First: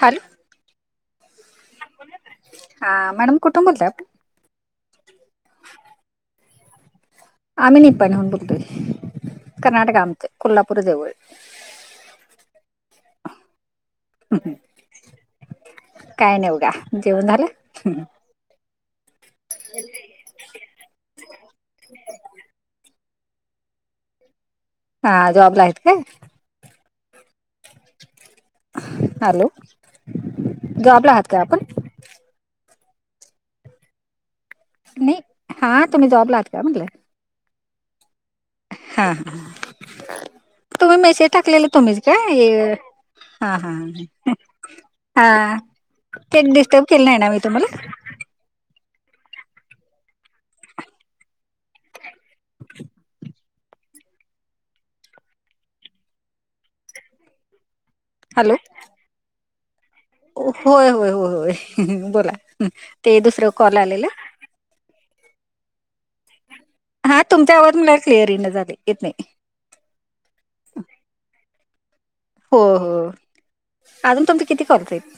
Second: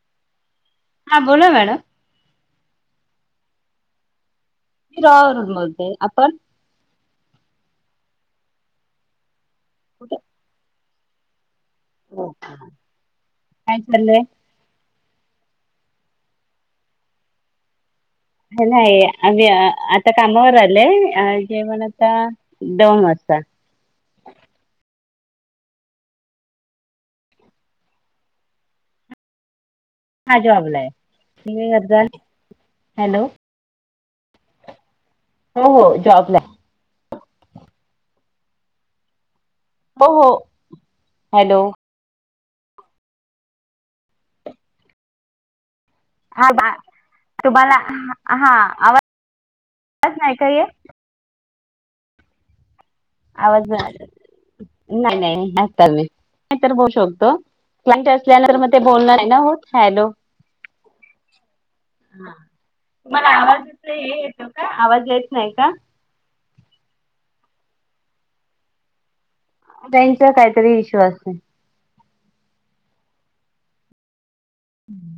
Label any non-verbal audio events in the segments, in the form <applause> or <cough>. Hello हां बोलां madam हां मॅडम कुठूंन बोलंतायं आपणं मी यावरूंन बोलंते आपणं आम्हीं निपांणीहुंन बोलंतोय कर्नाटक कुठे आमचं कोल्हापूर जवळं काय चाललंय, काय नाही बघा जेवन झालं. नाही आम्ही आता कामावर आलेय जेवण आता दोन वाजता. हा जॉब हायत काय. हॅलो! हा जाॅबला आहे जॉबला आहात का आपण तुम्ही काय करता. हॅलो! नाही हो हा हो तुम्ही जॉबला आहात आहे. का म्हटलं? हा ह हो हो तुम्ही मेसेज हॅलो टाकलेलं तुम्हीच. काय हे हा हा हा तेच हा बा डिस्टर्ब केलं नाही मी तुम्हांला? तुम्हाला हा आवाज आवाज नाही का येत. <inaudible> आवाज नाही नाही असता नाही <inaudible> होऊ शकतो क्लाइंट हॅलो असल्यानंतर मग ते बोलणं नाही ना होत. हॅलो! होय होय होय बोला ते तुम्हाला दुसरं आवाज कॉल आलेला. येतो आवाज येत नाही का? हा तुमचा आवाज क्लिअर येईना झालाय येत नाही. ताईंचा काहीतरी विश्वास. हो हो अजून तुमचे किती कॉल्स आहेत.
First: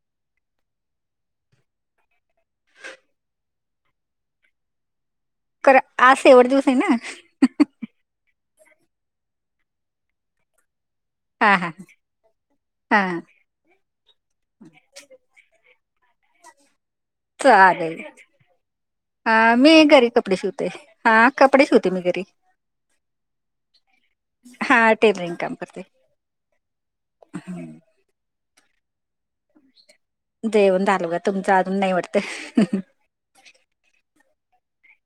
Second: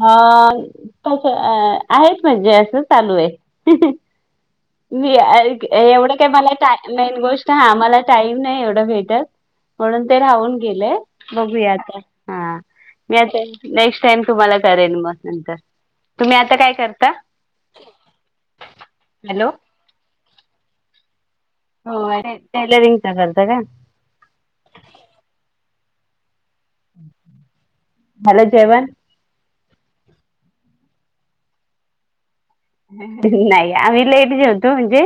अ हे आहेत म्हणजे असं चालू आहे. मी कर एवढं आज काय शेवट मला दिवस आहे ना टाईम नाय गोष्टी. हा मला टाईम नाही एवढं भेटत म्हणून ते राहून गेले. हा हा बघूया आता हा हा नेक्स्ट टाईम. तुम्हाला करेन मग नंतर, तुम्ही आता काय करता. चालेल हा हॅलो मी घरी कपडे शिवते. हा कपडे शिवते मी हो घरी, टेलरिंगचा करता का? हा टेलरिंग काम करते. झालं जेवण. जेवण झालं बघा. तुमचं अजून नाही वाटत. नाही आम्ही लेट जेवतो म्हणजे.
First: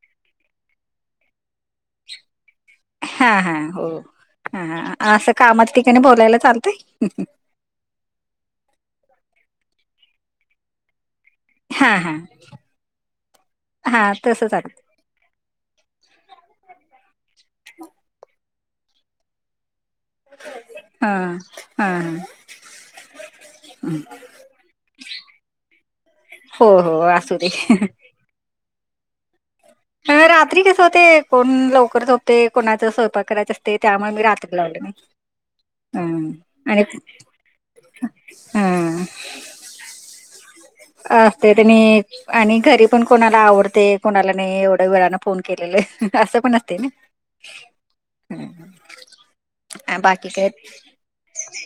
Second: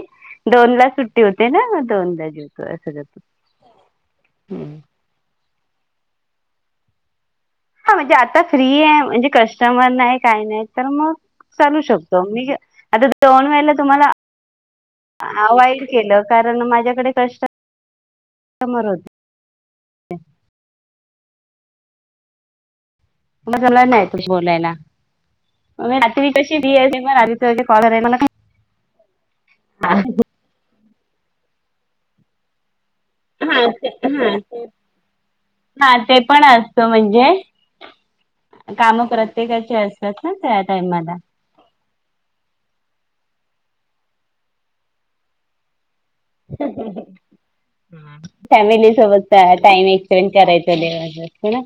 दोन ला सुट्टी होते ना, मग दोनला जेवतो असं करतो. हा हा हो ह हम्म. असं कामाच्या ठिकाणी बोलायला चालतंय. हा म्हणजे आता फ्री आहे, म्हणजे कस्टमर नाही काही नाही तर मग. चालू हा हा शकतो मी आता दोन वेळेला हा तुम्हाला. तसं चालतं हा वाईट केलं कारण माझ्याकडे कस्टमर समोर होते. हा हा हा मग आला नाही तुझ्याशी बोलायला. <inaudible> म रात्री कशी हो हो असू दे <inaudible> हा ह रात्री कस होते कोण लवकर झोपते, कोणाचा स्वयंपाक ते करायच असते त्यामुळे मी हा रात्री ते लावले नाही. हा ते हं. पण असत आणि म्हणजे हं. काम प्रत्येकाची असत. येत नाही या टाईम आला. ते त्यांनी आणि घरी पण कोणाला आवडते कोणाला नाही एवढं वेळाने फोन केलेलं. असं पण असते ना‌, फॅमिली सोबत टाइम बाकी एक्सपेंड काय करायचं देवज ह ना.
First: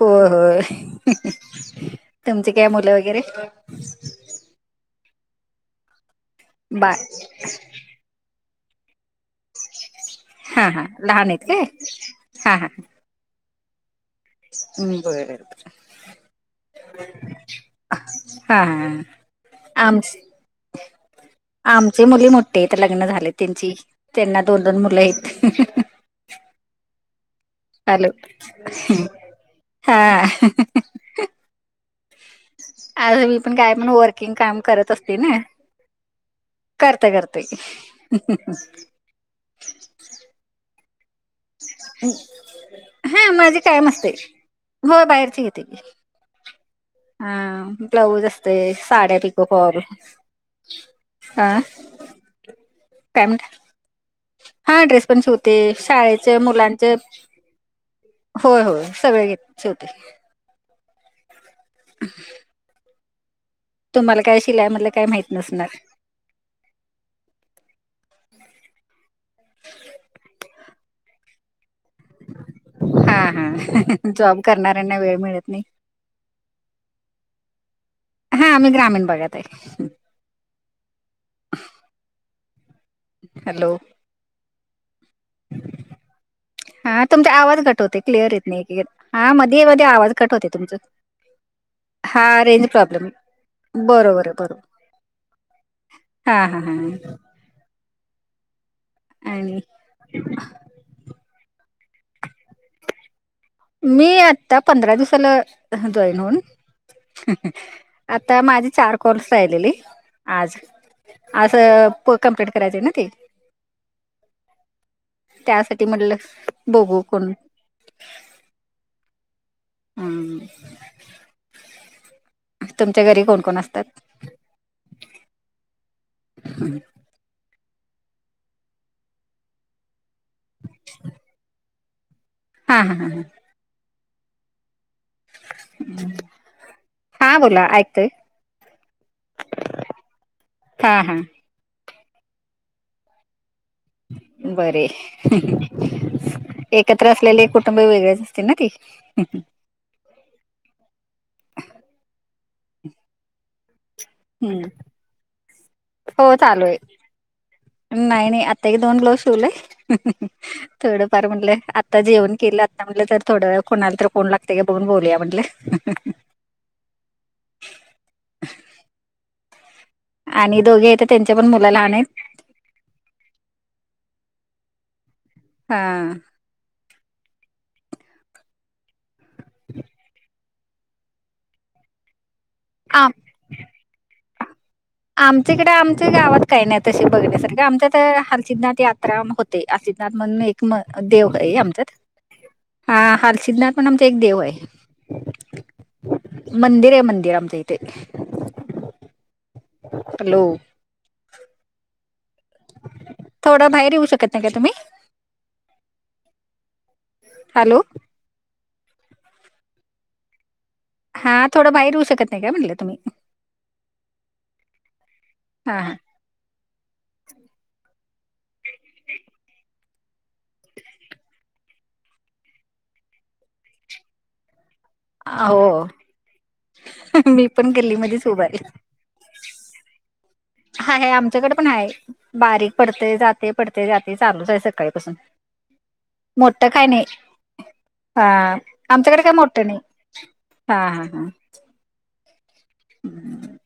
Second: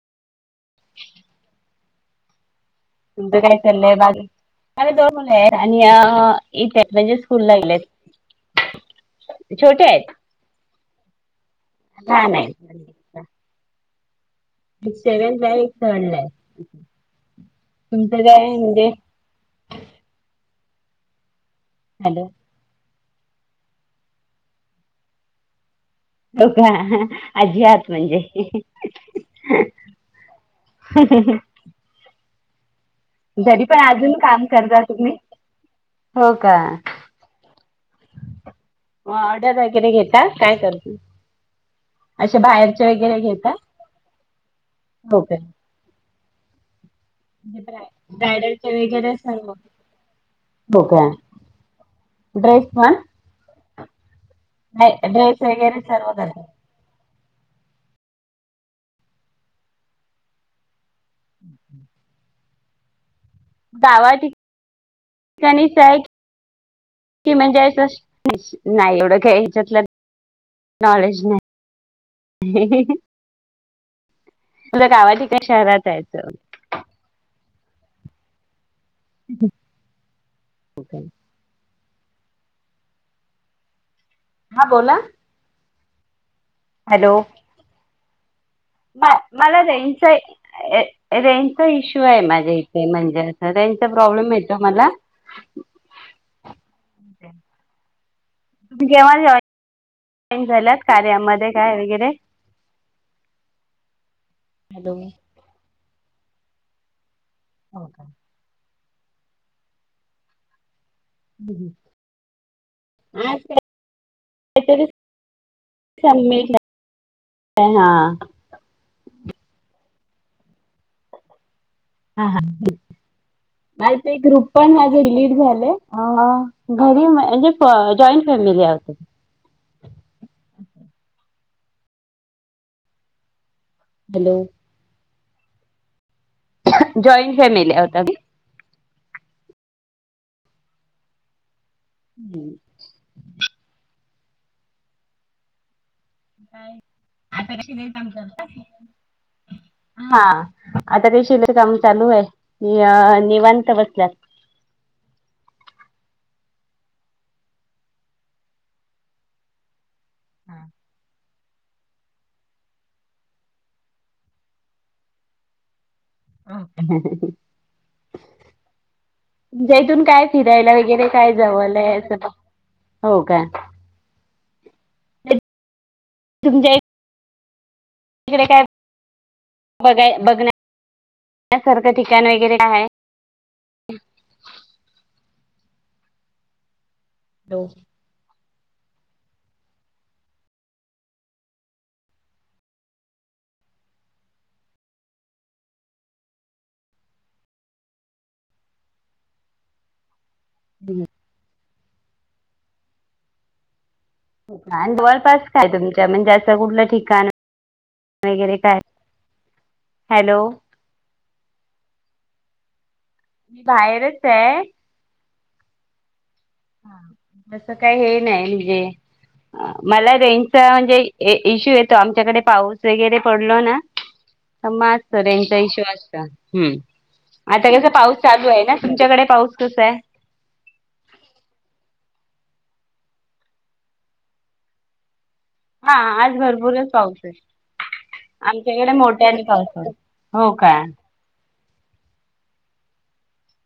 हो होय तुमची काय मुलं वै- तुमचं काय चाललंय बाकी माझी दोन मुलं आहेत आणि अ अ अ येत आहे बा म्हणजे स्कूलला गेलेत छोटे आहेत. हा हा लहान आहेत काय लहान आहे. हा हा. एक सेवेन बर ला आहे एक थर्ड ला आहे तुमचं काय हा म्हणजे? हा आम आमची हॅलो मुली मोठ्या आहेत लग्न झालेत त्यांची त्यांना दोन दोन मुलं आहीत. हो का हा हा आजी आहात. हॅलो म्हणजे. हा हा हा आता मी पण तरी काय पण अजून वर्किंग काम करता करत तुम्ही? असते ना. हो का. करते करते हम्म मग ऑर्डर वगैरे घेता काय करती? अशा बाहेरच्या वगैरे हा घेता माझी हो घे ते. म्हणजे ब्रायडल असते च्या वगैरे साड्या पिको सर्व. फॉल हो का हा ड्रेस पण? काय म्हणता हा ड्रेस नाही, पण शिवते वगैरे सर्व शाळेचे करता मुलांचे. होय होय सगळे घे शिवते. <unintelligible> <unintelligible> गावा तुम्हाला काय शिलाय मधलं काय माहित ठिका नसणार <inaudible> की म्हणजे असं नाही एवढं का ह्याच्यातलं, नॉलेज नाही. <unintelligible> हा हा जॉब तुला करणाऱ्यांना गावा वेळ ठिकाणी मिळत नाही. शहरात जायचं. हा मी ग्रामीण बघा ताई. हो का हॅलो हा बोला. हा तुमचा आवाज कट होतंय क्लिअर येत, नाही एक हा मला मध्ये मध्ये आवाज कट होते तुमचं रेंजचा रेंजचा इश्यू आहे हा माझ्या रेंज इथे प्रॉब्लेम म्हणजे. आता हितं बरोबर प्रॉब्लेम आहे येतो बरोबर मला. हा हा हा जेव्हा आणि जेव्हा <inaudible> झाल्यात कार्यामध्ये काय वगैरे? मी आता पंधरा हॅलो हो दिवसाला जॉईन होऊन, हो का आता माझी चार कोर्स राहिलेली आज. का असं कंप्लीट करायचं आहे ना ते. आज काहीतरी त्यासाठी म्हटलं सबमिट बघू कोण हा हम् हा हा घरी कोण कोण बाई असतात ते ग्रुप पण माझं रिलीट झालं घरी म्हणजे जॉईंट फॅमिली आहे. <unintelligible> हां. हॅलो हा जॉईंट बोला फॅमिली आहोत ऐकतोय. आम्ही हा हा. हम् <inaudible> बर एकत्र असलेले आता कशी कुटुंब नाही काम वेगळेच असते करता ना ते. हा आता ते शिलाई काम चालू आहे निवांत बसल्यात. हम्म <inaudible> हो चालू आहे, नाही -नाही आता एक- दोन ब्लाऊज शिवलोय. थोडंफार म्हटलं आता आता जेवण केलं आता म्हणले तर थोडं व कोणाला तर कोण लागते ग बघून बोलूया म्हणटल. ह <inaudible> म्हणजे इथून काय आणि फिरायला दोघे आहेत वगैरे काय त्यांच्या पण मुलं लहान जवलय आहेत असं हो का हां तुमच्या तिकडे काय बघाय बघण्याण्यासारखं ठिकाण वगैरे का आहे. हां <unintelligible> आमच्याकडे आमच्या गावात काही नाही तशे बघण्यासारखे हो आमच्यात तर हारसिदनाथ यात्रा होते, हारसिदनाथ म्हणून एक देव आहे आमच्यात हा हारसिदनाथ पण आमचा एक देव आहे. मंदिर आहे मंदिर आमच्या इथे हॅलो बिल <unintelligible> थोड बाहेर येऊ शकत नाही का तुम्ही आणि जवळपास काय तुमच्या म्हणजे असं कुठलं ठिकाण हॅलो वगैरे काय हॅलो हा थोडं बाहेर येऊ शकत नाही काय? म्हटलं तुम्ही मी बाहेरच आहे. हां. हां. तसं काही हे नाही म्हणजे मला रेंजचा म्हणजे इश्यू येतो. आमच्याकडे पाऊस वगैरे पडलो ना म <unintelligible> हा रेंजचा इशू हो असता ह्, मी पण आता कसं पाऊस गल्लीमध्येच उभा चालू आहे ना तुमच्याकडे पाऊस कसा आहे? हा आहे आमच्याकडे पण आहे बारीक पडते जाते पडते जाते चालूच आहे सकाळीपासून. हा आज मोठं काय भरपूरच नाही पाऊस आहे. हा आमच्याकडे काय मोठ्यानी मोठं पाऊस नाही आहे, हो काय? हम्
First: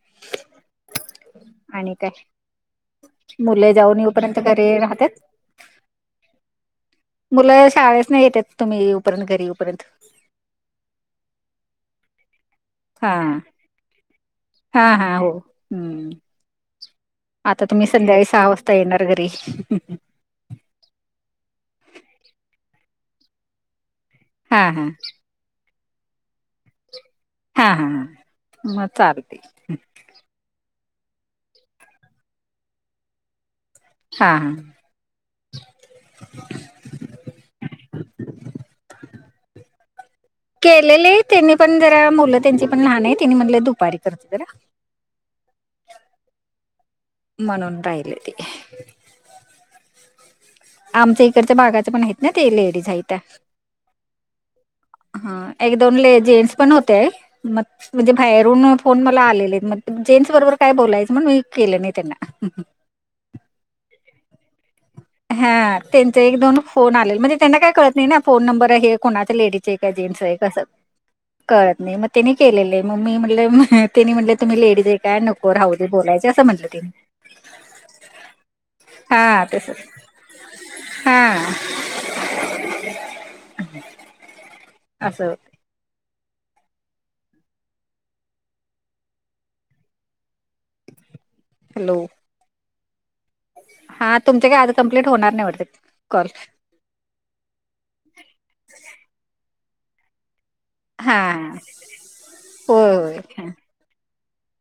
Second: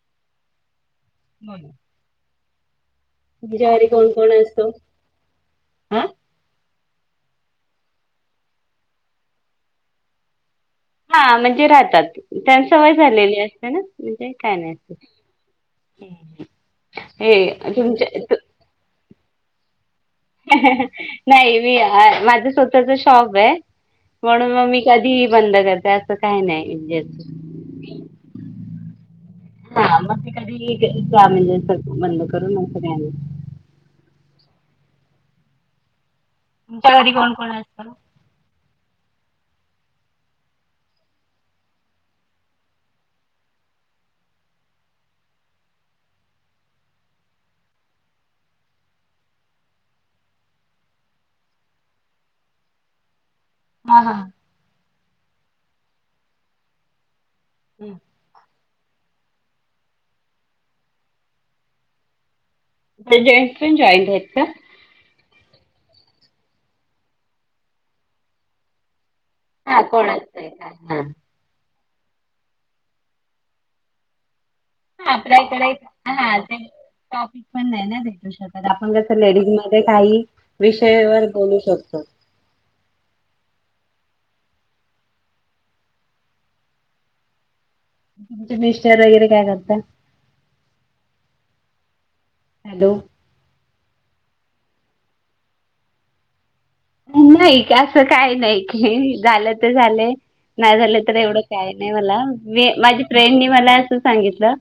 <unintelligible> बोला आणि काय? तुमच्या मुलं घरी जाऊन कोण- कोण येऊपर्यंत घरी असतो? राहतात मुलं शाळेसन येतात तुम्ही येऊपर्यंत घरीपर्यंत हा म्हणजे राहतात त्यांना सवय हा झालेली असते ना म्हणजे काय नाही. हा असते. हा हो हम्म. आता हे तुम्ही संध्याकाळी तुमच्या सहा वाजता येणार घरी. नाही मी माझ स्वतःच शॉप आहे. म्हणून हा मग मी हा कधी बंद करते असं काही नाही म्हजे, हा हा ह मग चालतय. कधीही म्हणजे स बंद करून अस काय नाही. हा हा तुमच्या घरी कोण कोण असतं? केलेले त्यांनी पण जरा मुलं त्यांची पण लहान आहे. त्यांनी म्हणले दुपारी करते जरा, म्हणून राहिले ते. आमच्या इकडच्या बागाचे पण आहेत ना ते लेडीज आहे त्या हा हा हा एक दोन ले जेंट्स पण होते मग म्हणजे बाहेरून फोन मला आलेले मग जेंट्स बरोबर काय बोलायचं मग मी केलं नाही त्यांना, जेन्टस पण जॉईन आहेत का? हा त्यांच एक दोन फोन आलेल म्हणजे त्यांना काय कळत नाही ना फोन नंबर हे कोणाच लेडीजच हे हा का कोण जेन्स आहे असतंय असं. काय हा. कळत नाही मग त्यानी केलेले मग मी म्हट तेनी म्हटले तुम्ही लेडीज आहे ह काय आपल्या नको इकडे राहू दे बोलायचे असं ते म्हटलं तिने टॉपिक पण नाही ना भेटू शकत आपण जसं हा लेडीज तस मध्ये काही हा विषयवर बोलू शकतो. असं तुमचे मिस्टर वगैरे काय करता? हॅलो हॅलो हा तुमचे काय आज कंमप्लीट होणार नाही वाटत कॉल. नाही असं काही नाही झालं तर झालंय नाही झालं तर हा एवढं काय नाही मला मी होय माझी होय फ्रेंडन हा मला असं सांगितलं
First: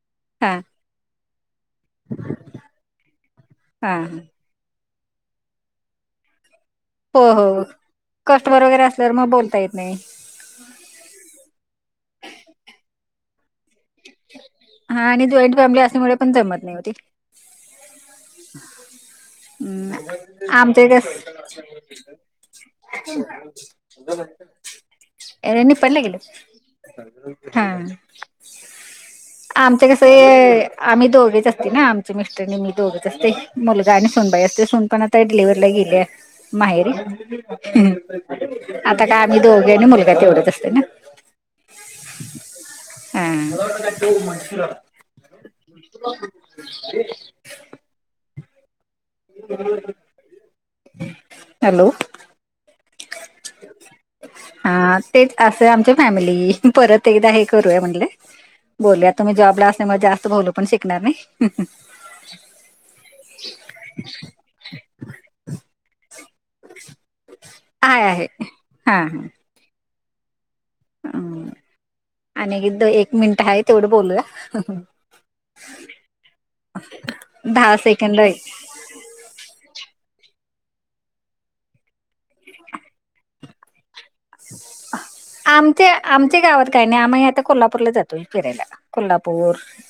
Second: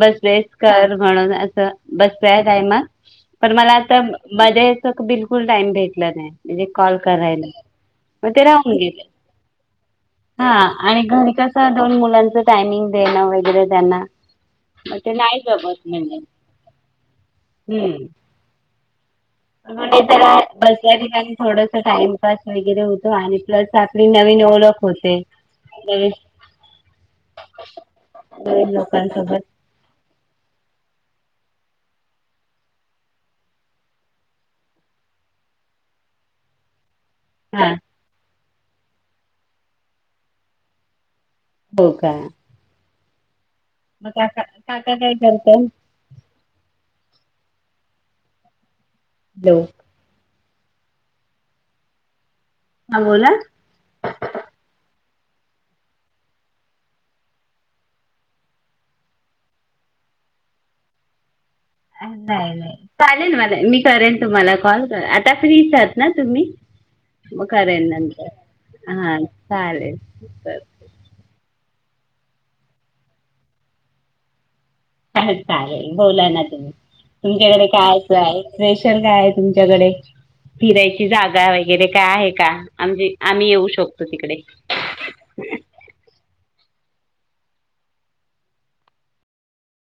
बसलेस हा कर म्हणून असं बसत टायम पण मला अस हा मध्ये बिलकुल टाईम भेटल नाही. म्हणजे कॉल हो हो करायला मग ते कस्टमर राहून वगैरे गेले. असल्यावर मग बोलता येत नाही हा आणि घरी कसं दोन मुलांच टायमिंग देणं वगैरे त्यांना मग हा ते आणि नाही जॉईंट जमत फॅमिली असल्यामुळे नाहीये, पण जमत नाही होती हम्म <unintelligible> <unintelligible> आमचे कस थोडस टाईमपास वैगेरे होतो आणि प्लस आपली नवीन ओळख होते. नवीन <unintelligible> हा. काही लोकांसोबत आमच कस आम्ही दोघच असतो ना आमचे मिस्टर आणि मी दोघच असतोय. मुलगा आणि सोनबाई असते सून पण आता डिलिव्हरी गेल्या माहेरी. हा आता काय आम्ही दोघे आणि मुलगा तेवढत असतोय ना. हो का मग काका काका काय करता? हा हॅलो हॅलो हां बोला हा तेच असं आमच्या फॅमिली परत एकदा हे करूय म्हणल बोलूया तूम्ही जॉबला असल्यामुळं जास्त बोलू पण शकणार नाही. नाही नाही. चालेल मला मी करेन तुम्हाला कॉल आता फ्रीच आहात ना तुम्ही. मग करेल आहे आहे नंतर. हा चालेल. हम. आणि इथ एक मिनिट आहे तेवढं बोलूया. चालेल चालेल. बोला ना तुम्ही. तुमच्या कड दहा काय विषय सेकंड आहे. स्पेशल काय आहे तुमच्याकडे? फिरायची जागा. वगैरे काय आहे का. म्हणजे आम्ही येऊ शकतो तिकडे? आमच्या आमच्या गावात काही नाही. आम्ही आता कोल्हापूरला जातोय फिरायला. कोल्हापूर,